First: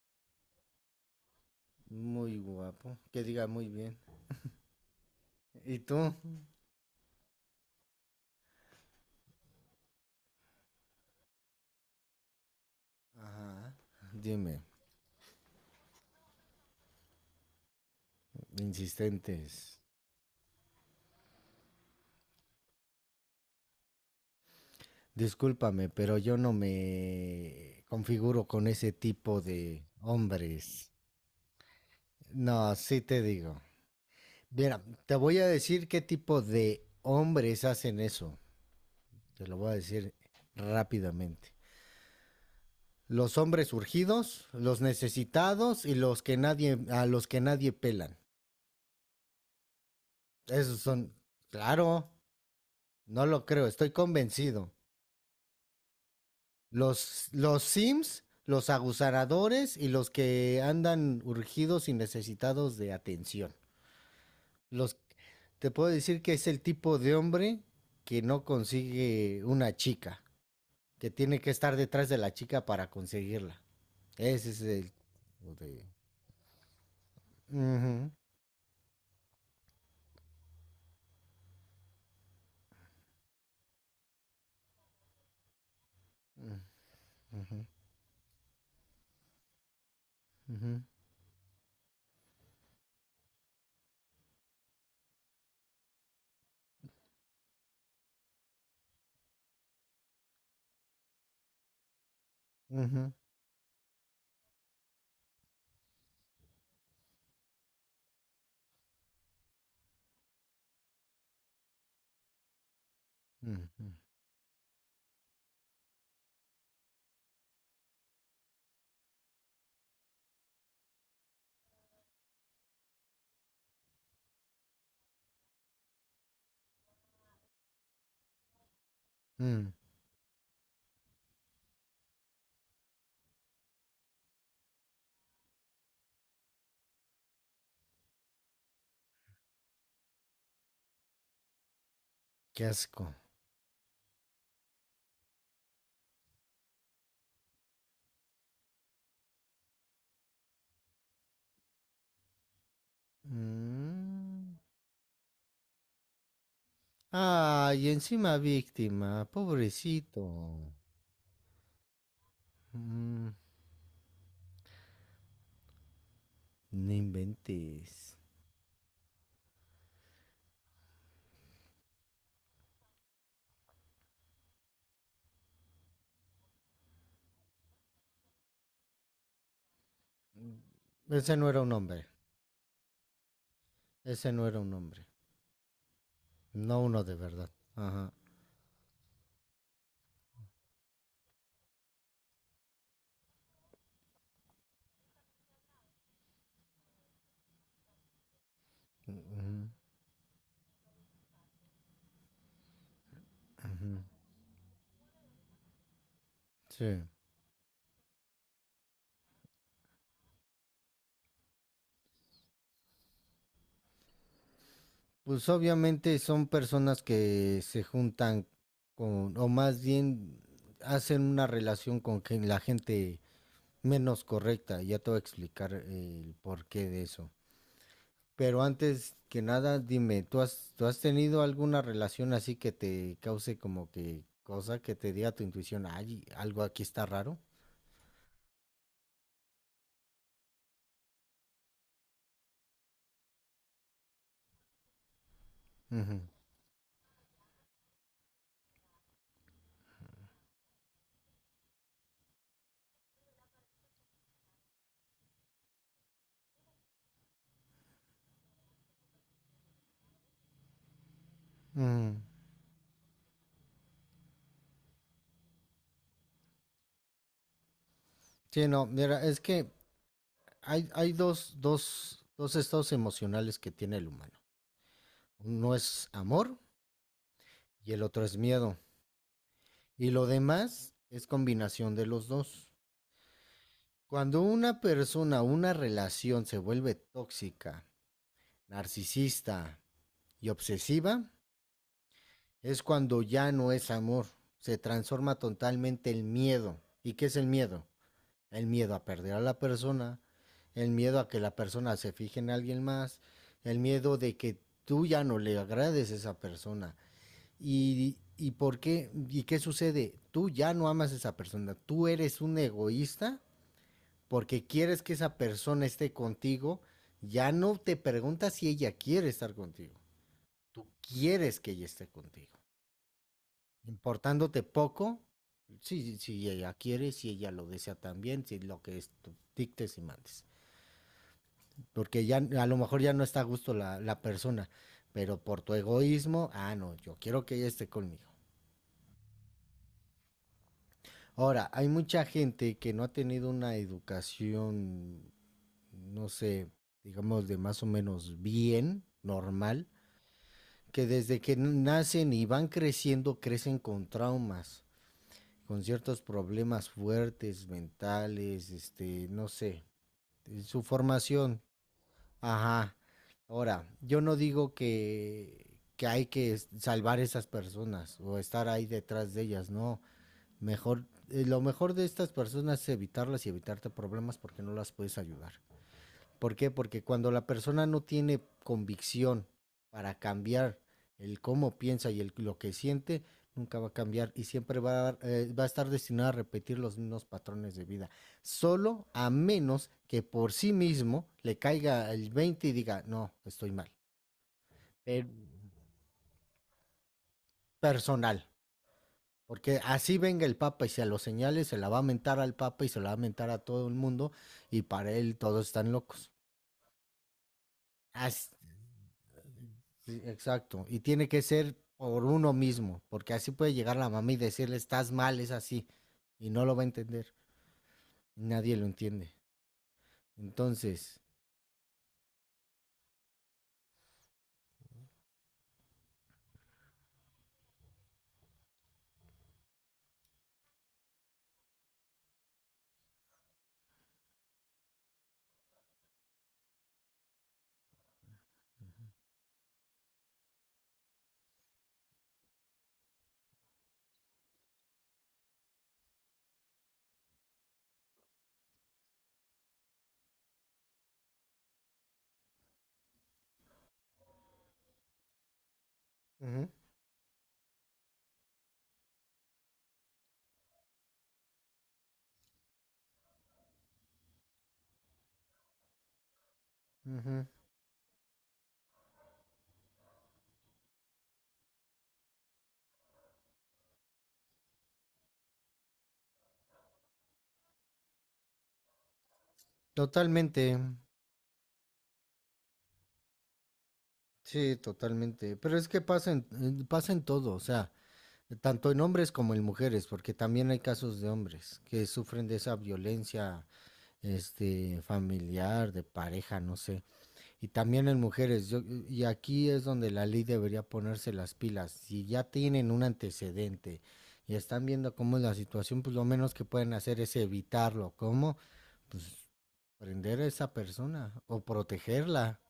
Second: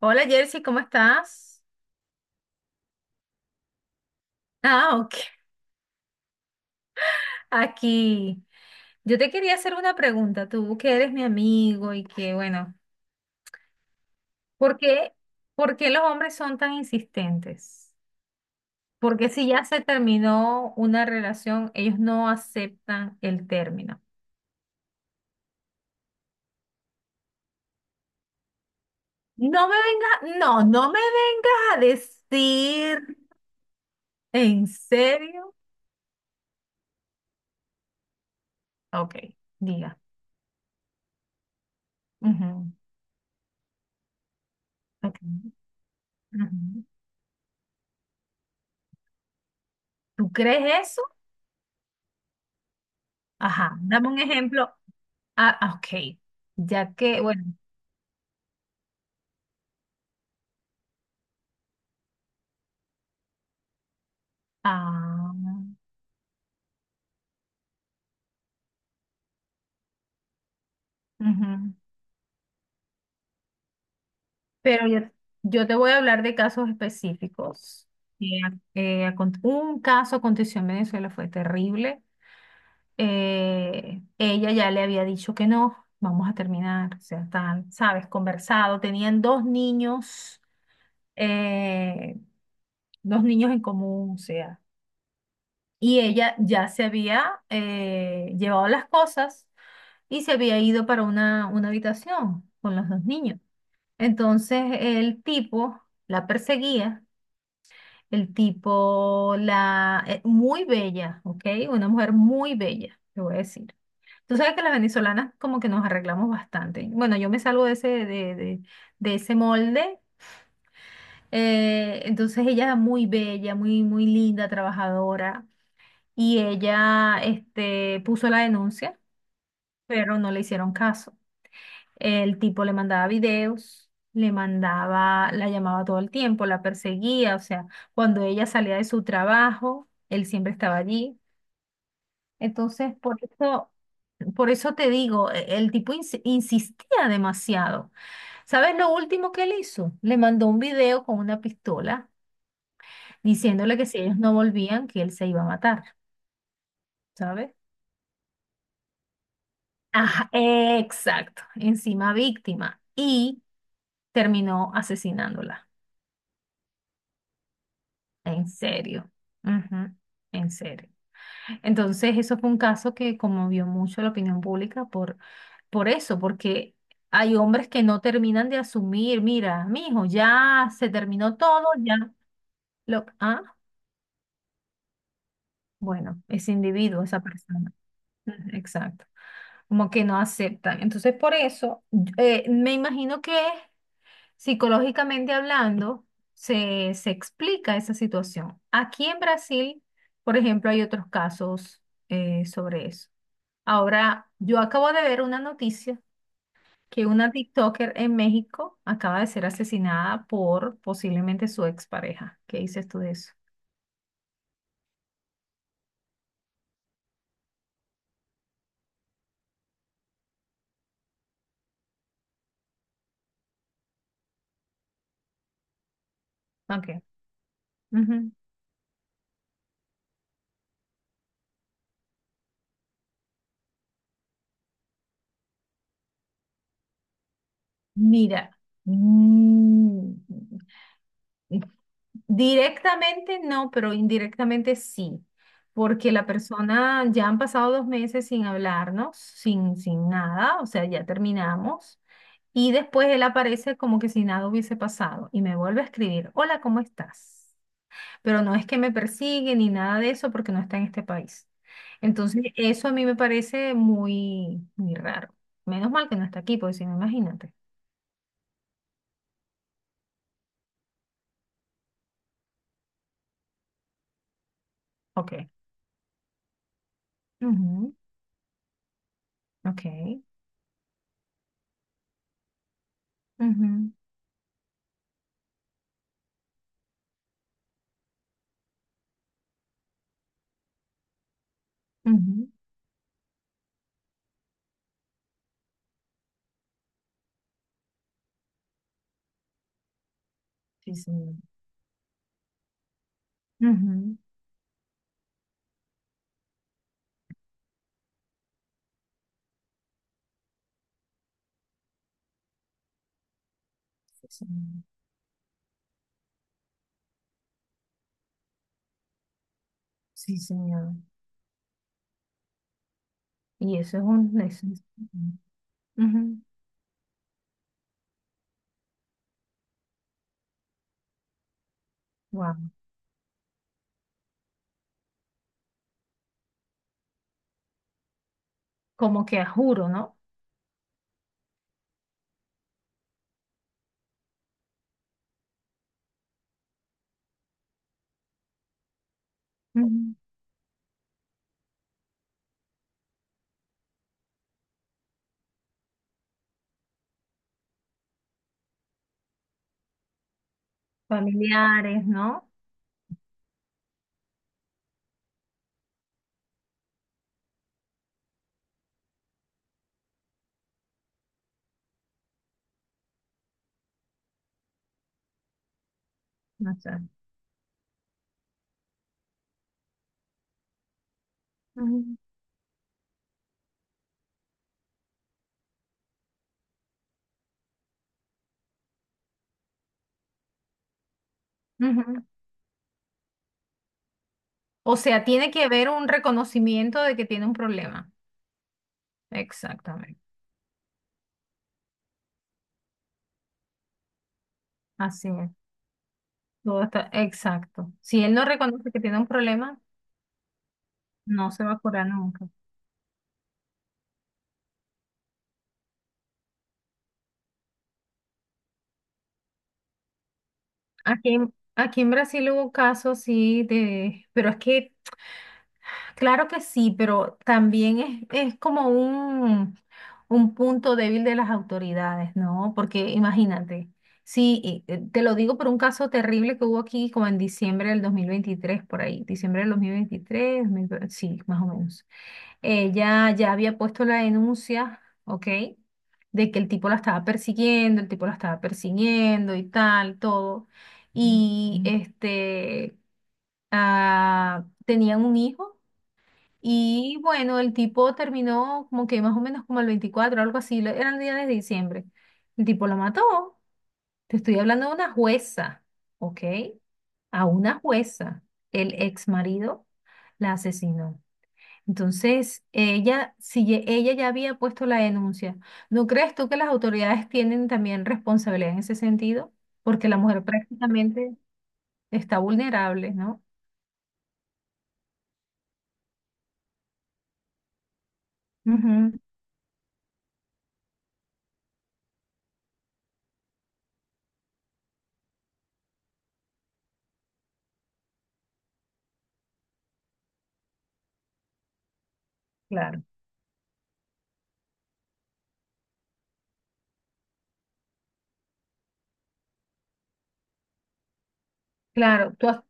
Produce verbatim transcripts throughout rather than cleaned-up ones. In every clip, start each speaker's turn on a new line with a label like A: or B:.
A: Hola Jersey, ¿cómo estás?
B: Muy guapo. Que diga Muy bien.
A: Ah, ok.
B: ¿Y tú?
A: Aquí. Yo te quería hacer una pregunta, tú que eres mi amigo y que, bueno,
B: Ajá. Dime,
A: ¿por qué, por qué los hombres son tan insistentes? Porque si ya
B: insistentes.
A: se terminó una relación, ellos no aceptan el término.
B: Discúlpame, pero yo no me configuro con ese tipo
A: No me
B: de
A: vengas, no,
B: hombres.
A: no me vengas a
B: No, sí
A: decir,
B: te digo.
A: ¿en
B: Mira, te voy a
A: serio?
B: decir qué tipo de hombres hacen eso.
A: Ok,
B: Te lo voy a
A: diga.
B: decir rápidamente.
A: Ujú,
B: Los hombres urgidos, los
A: ok,
B: necesitados y los que nadie,
A: ujú.
B: a los que nadie pelan.
A: ¿Tú crees
B: Esos
A: eso?
B: son, claro, no lo creo,
A: Ajá,
B: estoy
A: dame un
B: convencido.
A: ejemplo. Ah, ah, ok. Ya que,
B: Los,
A: bueno,
B: los Sims, los aguzaradores y los que andan urgidos y necesitados de atención. Los,
A: ah,
B: te puedo decir que es el tipo de hombre que no consigue una chica, que tiene que
A: ujú.
B: estar detrás de la chica para conseguirla. Ese es
A: Pero
B: el...
A: yo,
B: o
A: yo te
B: de-
A: voy a hablar de casos específicos.
B: Ujú,
A: Eh, eh, acon- un caso aconteció en Venezuela, fue terrible. Eh, ella ya le había dicho que no, vamos a terminar. O sea,
B: ujú,
A: están, sabes, conversado. Tenían dos niños,
B: ujú,
A: eh, dos niños en común, o sea. Y ella ya se había eh, llevado las cosas y se había ido para una, una habitación con los dos
B: ujú,
A: niños. Entonces el tipo la perseguía, el tipo la... eh, muy bella, ¿ok? Una mujer muy bella, te voy a decir.
B: ujú,
A: Tú sabes que las venezolanas como que nos arreglamos bastante. Bueno, yo me salgo de ese, de, de- de ese molde. Eh, entonces ella muy bella, muy, muy linda, trabajadora. Y ella, este, puso la denuncia,
B: mm.
A: pero no le hicieron caso. El tipo le mandaba videos, le mandaba, la llamaba todo el tiempo, la perseguía, o sea, cuando ella salía de su trabajo, él siempre estaba allí.
B: Qué
A: Entonces,
B: asco.
A: por eso, por eso te digo, e- el tipo ins- insistía demasiado. ¿Sabes lo último que él hizo? Le mandó un video con una pistola diciéndole que si ellos no
B: Mm.
A: volvían, que él se iba a matar, ¿sabes?
B: Ay, encima víctima, pobrecito.
A: Ajá, exacto, encima víctima
B: Mm,
A: y terminó asesinándola.
B: No inventes.
A: En serio. Ujú, en serio. Entonces, eso fue un caso que conmovió mucho la opinión pública por, por eso, porque hay hombres que no terminan de asumir, mira, mijo, ya se
B: Ese
A: terminó
B: no era
A: todo,
B: un
A: ya
B: hombre,
A: lo, ah,
B: ese no era un hombre,
A: bueno, ese
B: no uno
A: individuo,
B: de
A: esa
B: verdad.
A: persona.
B: Ajá.
A: Ujú, exacto. Como que no aceptan. Entonces, por eso, eh, me imagino que psicológicamente hablando, se, se explica esa situación. Aquí en
B: ujú,
A: Brasil, por ejemplo, hay otros casos eh, sobre eso. Ahora, yo acabo de ver una noticia
B: Sí.
A: que una TikToker en México acaba de ser asesinada por posiblemente su expareja. ¿Qué dices tú de eso?
B: Pues obviamente son personas que se juntan con, o más bien hacen una relación con gen- la gente menos correcta. Ya te voy a explicar el porqué
A: Ok.
B: de eso.
A: Ujú.
B: Pero antes que nada, dime, ¿tú has, ¿tú has tenido alguna relación así que te cause como que cosa que te diga tu intuición, ay, algo aquí está raro?
A: Mira, mm, directamente no, pero indirectamente sí, porque
B: Ujú,
A: la persona ya han pasado dos meses sin hablarnos, sin, sin nada, o sea, ya terminamos, y después él aparece como que si nada hubiese pasado y me vuelve a escribir, hola, ¿cómo estás? Pero no es que me persigue ni nada de eso porque no está en este país.
B: ujú.
A: Entonces, eso a mí me parece muy, muy raro. Menos mal que no está aquí, porque si no, imagínate.
B: Sí, no, mira, es que hay, hay dos, dos, dos estados emocionales que tiene el humano.
A: Ok.
B: Uno es amor y
A: Ujú,
B: el otro es miedo.
A: ok.
B: Y lo demás es combinación de los dos.
A: Ujú,
B: Cuando una persona, una relación se vuelve tóxica, narcisista y obsesiva,
A: ujú.
B: es cuando ya no es amor, se transforma totalmente el miedo. ¿Y qué es el miedo? El miedo a perder a la persona, el
A: Sí, sí.
B: miedo a que la persona se fije en alguien más, el
A: Ujú,
B: miedo de que tú ya no le agrades a esa persona. ¿Y, y por qué? ¿Y qué sucede? Tú ya no amas a esa persona, tú eres un egoísta
A: sí,
B: porque
A: señor.
B: quieres que esa persona esté contigo, ya no te preguntas si ella quiere estar contigo,
A: Sí,
B: tú
A: señor.
B: quieres que ella esté contigo.
A: Y eso es un...
B: Importándote
A: eso es-
B: poco, si,
A: ujú,
B: si ella quiere, si ella lo desea también, si lo que es, tú dictes y mandes. Porque ya
A: wow.
B: a lo mejor ya no está a gusto la, la persona, pero por tu egoísmo, ah, no, yo quiero que ella esté conmigo.
A: Como que a juro, ¿no?
B: Ahora, hay mucha gente que no ha tenido una educación, no sé, digamos de más o menos bien, normal,
A: Ujú.
B: que desde que nacen y van creciendo, crecen con traumas, con ciertos problemas fuertes, mentales, este, no sé, su formación.
A: Familiares, ¿no?
B: Ajá. Ahora, yo no digo que, que hay que es- salvar esas personas o estar ahí detrás de ellas, no. Mejor, eh, lo mejor de estas personas es evitarlas y evitarte problemas porque no las puedes ayudar. ¿Por qué?
A: No sé.
B: Porque cuando la persona no tiene convicción para cambiar el cómo piensa y el, lo que siente, nunca va a cambiar y siempre va a, eh, va a estar destinado a repetir los mismos patrones de vida. Solo a menos que por sí mismo le
A: Ujú,
B: caiga
A: ujú.
B: el veinte y diga, no, estoy mal.
A: O
B: Eh,
A: sea, tiene que haber un reconocimiento de que tiene un problema.
B: Personal. Porque así
A: Exactamente.
B: venga el Papa y se lo señale, se la va a mentar al Papa y se la va a mentar a todo el mundo y para
A: Así
B: él
A: es.
B: todos están locos.
A: Todo está... Exacto. Si él no
B: Así,
A: reconoce que tiene un problema,
B: sí, exacto. Y tiene que
A: no se va
B: ser
A: a curar
B: por
A: nunca.
B: uno mismo, porque así puede llegar la mamá y decirle, estás mal, es así. Y no lo va a entender. Nadie lo entiende. Entonces,
A: Aquí, en- aquí en Brasil hubo casos, sí, de, pero es que claro que sí, pero también es, es como un, un punto débil de las autoridades, ¿no? Porque imagínate, sí, y, eh, te lo digo por un caso terrible que hubo aquí como en diciembre del dos mil veintitrés por ahí, diciembre del dos mil dos mil veinte, sí, más o menos. Ella ya había puesto la denuncia, ¿ok? De que el tipo la estaba persiguiendo, el tipo la estaba persiguiendo y tal, todo. Y ujú. Este, ah, tenían un hijo.
B: ujú,
A: Y bueno, el tipo terminó como que más o menos como el veinticuatro algo así, lo- era el día de diciembre. El tipo lo mató. Te estoy hablando de una jueza, ¿ok? A
B: ujú,
A: una jueza, el ex marido la asesinó. Entonces, ella, si ye- ella ya había puesto la denuncia, ¿no crees tú que las autoridades tienen también responsabilidad en ese sentido? Porque la mujer
B: totalmente,
A: prácticamente está vulnerable, ¿no?
B: sí, totalmente. Pero es que pasa en, en- pasa en todo, o sea, tanto en
A: Ujú,
B: hombres como en mujeres, porque también hay casos de hombres que sufren de esa violencia, este, familiar, de pareja, no sé. Y también en mujeres, yo- y aquí es donde la ley debería ponerse las pilas. Si ya tienen un
A: claro,
B: antecedente y están viendo cómo es la situación, pues lo menos que pueden hacer es evitarlo. ¿Cómo? Pues prender a esa persona o
A: claro. ¿Tú
B: protegerla.
A: has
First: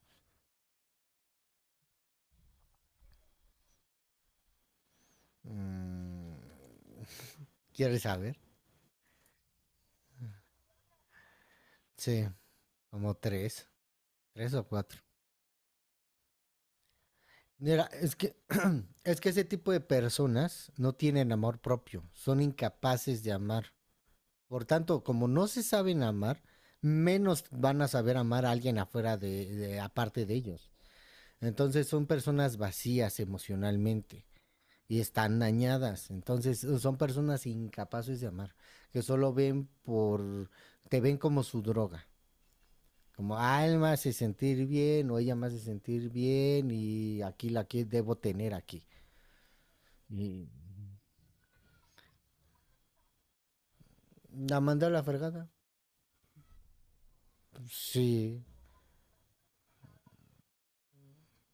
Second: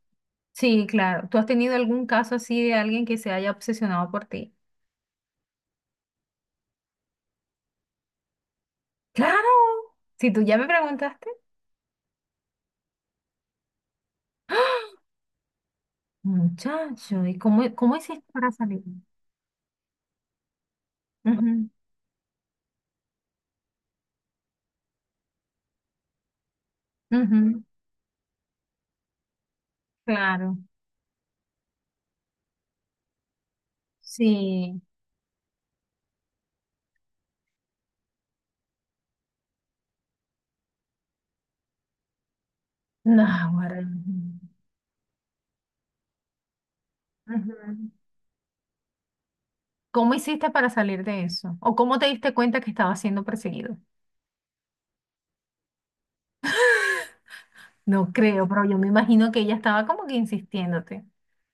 A: Sí, claro. ¿Tú has tenido algún caso así de alguien que se haya obsesionado por ti?
B: Mm, ¿Quieres saber?
A: Claro. Si tú ya me preguntaste.
B: Sí, como tres, tres o cuatro.
A: Muchacho, ¿y cómo,
B: Mira,
A: cómo
B: es
A: hiciste
B: que,
A: para salir?
B: es que ese tipo de personas no tienen amor
A: Ujú,
B: propio, son incapaces de amar. Por tanto, como no se saben amar, menos
A: ujú,
B: van a saber amar a alguien afuera de, de- aparte de
A: claro,
B: ellos. Entonces son personas vacías emocionalmente
A: sí.
B: y están dañadas. Entonces son personas incapaces de amar, que solo ven por, te ven como su droga.
A: No,
B: Como, ah, él
A: ahora,
B: me hace sentir bien o ella me hace sentir bien y aquí la que
A: ujú.
B: debo tener aquí.
A: ¿Cómo
B: Y
A: hiciste para salir de eso? ¿O cómo te diste cuenta que estaba siendo perseguido?
B: la mandé a la fregada. Pues,
A: No
B: sí,
A: creo, pero yo me imagino que ella estaba como que insistiéndote.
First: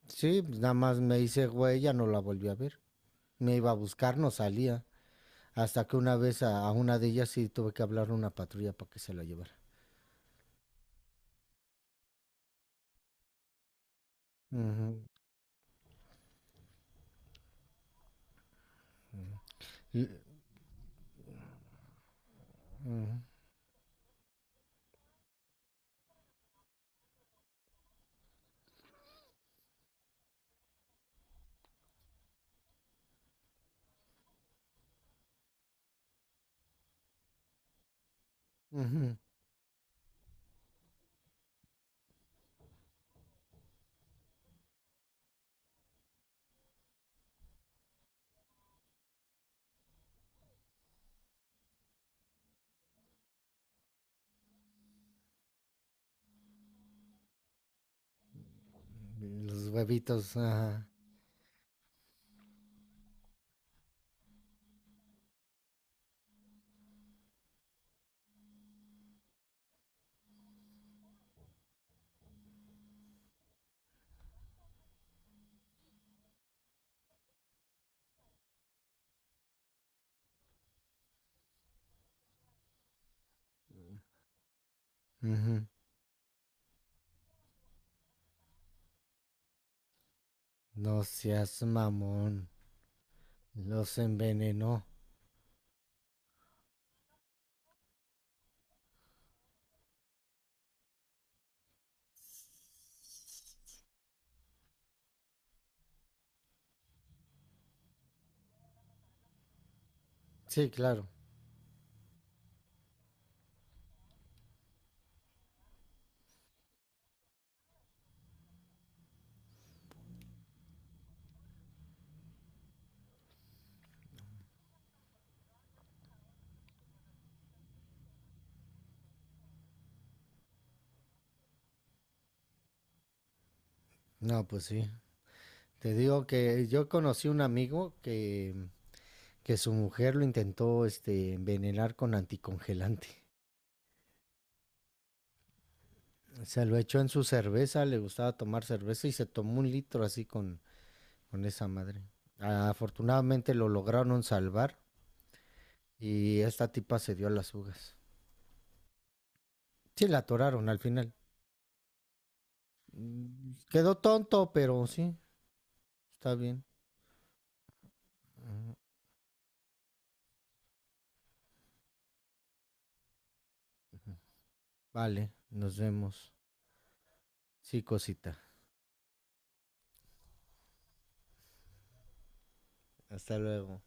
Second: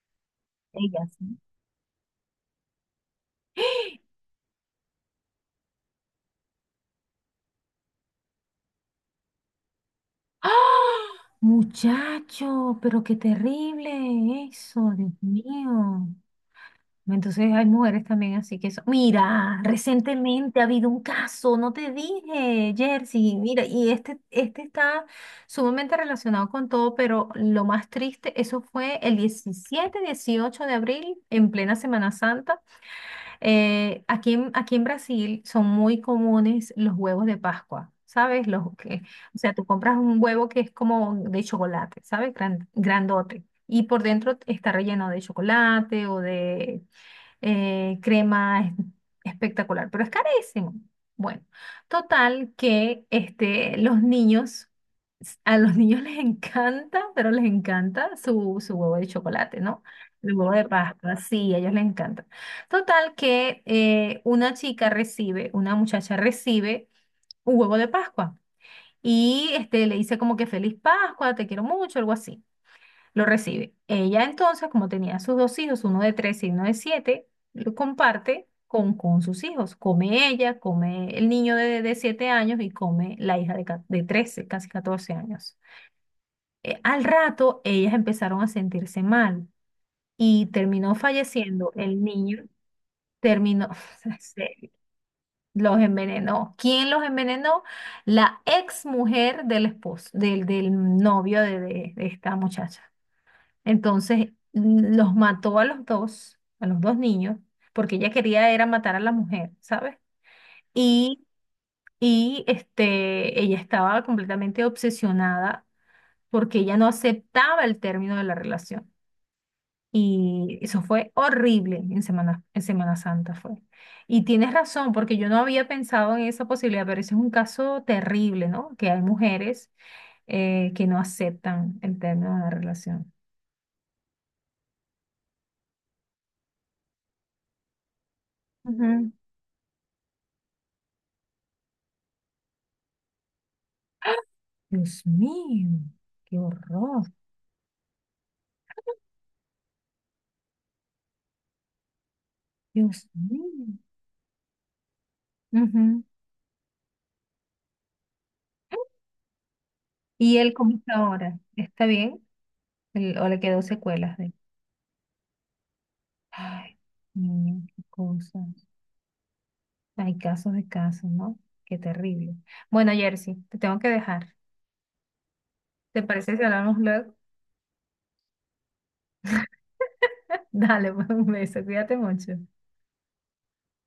B: sí, pues, nada más
A: Ella,
B: me
A: sí.
B: hice güey, ya no la volví a ver. Me iba a buscar, no salía. Hasta que una vez a, a una de ellas sí tuve que hablar a una patrulla para que se la llevara.
A: ¡Ah! Muchacho, pero qué terrible eso,
B: Ujú.
A: Dios mío. Entonces hay mujeres también así que eso. Mira,
B: L-
A: recientemente ha habido un caso, no te dije, Jersey. Mira, y este, este está sumamente relacionado con todo, pero lo más triste, eso fue el diecisiete, dieciocho de abril, en plena Semana Santa. Eh, aquí en, aquí en Brasil son muy comunes los huevos de Pascua, ¿sabes? Los que,
B: Ujú.
A: o sea, tú compras un huevo que es como de chocolate, ¿sabes? Gran- grandote. Y por dentro está relleno de chocolate o de eh, crema, es espectacular, pero es carísimo. Bueno, total que este, los niños, s- a los niños les encanta, pero les encanta su, su huevo de chocolate,
B: Los
A: ¿no? El
B: huevitos,
A: huevo de
B: ajá.
A: Pascua, sí, a ellos les encanta. Total que eh, una chica recibe, una muchacha recibe un huevo de Pascua y este, le dice como que feliz Pascua, te quiero mucho, algo así lo recibe. Ella entonces, como tenía sus dos hijos, uno de tres y uno de siete, lo comparte con, con sus hijos. Come ella, come el niño de, de siete años y come la hija de, ca- de trece casi catorce años.
B: Ujú.
A: Eh, al rato, ellas empezaron a sentirse mal y terminó
B: No seas
A: falleciendo el niño.
B: mamón.
A: Terminó,
B: Los
A: se-
B: envenenó.
A: los envenenó. ¿Quién los envenenó? La ex mujer del esposo, del, del novio de de- de esta muchacha. Entonces mm, los mató a los dos, a los dos niños, porque ella quería era matar a la mujer, ¿sabes?
B: Sí, claro.
A: Y, y este, ella estaba completamente obsesionada porque ella no aceptaba el término de la relación. Y eso fue horrible en Semana, en Semana Santa fue. Y tienes razón, porque yo no había pensado en esa posibilidad, pero ese es un caso terrible, ¿no? Que hay mujeres eh, que no aceptan el término de la relación.
B: No, pues sí. Te digo que yo conocí un amigo que,
A: Ujú.
B: que su mujer lo intentó este, envenenar con anticongelante.
A: Dios mío, qué
B: Se lo echó
A: horror,
B: en su cerveza, le gustaba tomar cerveza y se tomó un litro así con, con esa madre.
A: Dios mío.
B: Afortunadamente lo lograron salvar
A: Ujú.
B: y esta tipa se dio a las fugas. Sí, la
A: ¿Y él
B: atoraron
A: cómo
B: al
A: está
B: final.
A: ahora? ¿Está bien? ¿El- ¿O le
B: Mm,
A: quedó
B: Quedó
A: secuelas de...
B: tonto, pero sí, está bien.
A: Ay, niño, qué cosas. Hay casos de casos, ¿no? Qué terrible. Bueno, Jersey, te tengo que dejar.
B: Vale, nos
A: ¿Te
B: vemos.
A: parece si hablamos luego?
B: Sí, cosita.
A: Dale, pues un beso, cuídate mucho.
B: Hasta luego.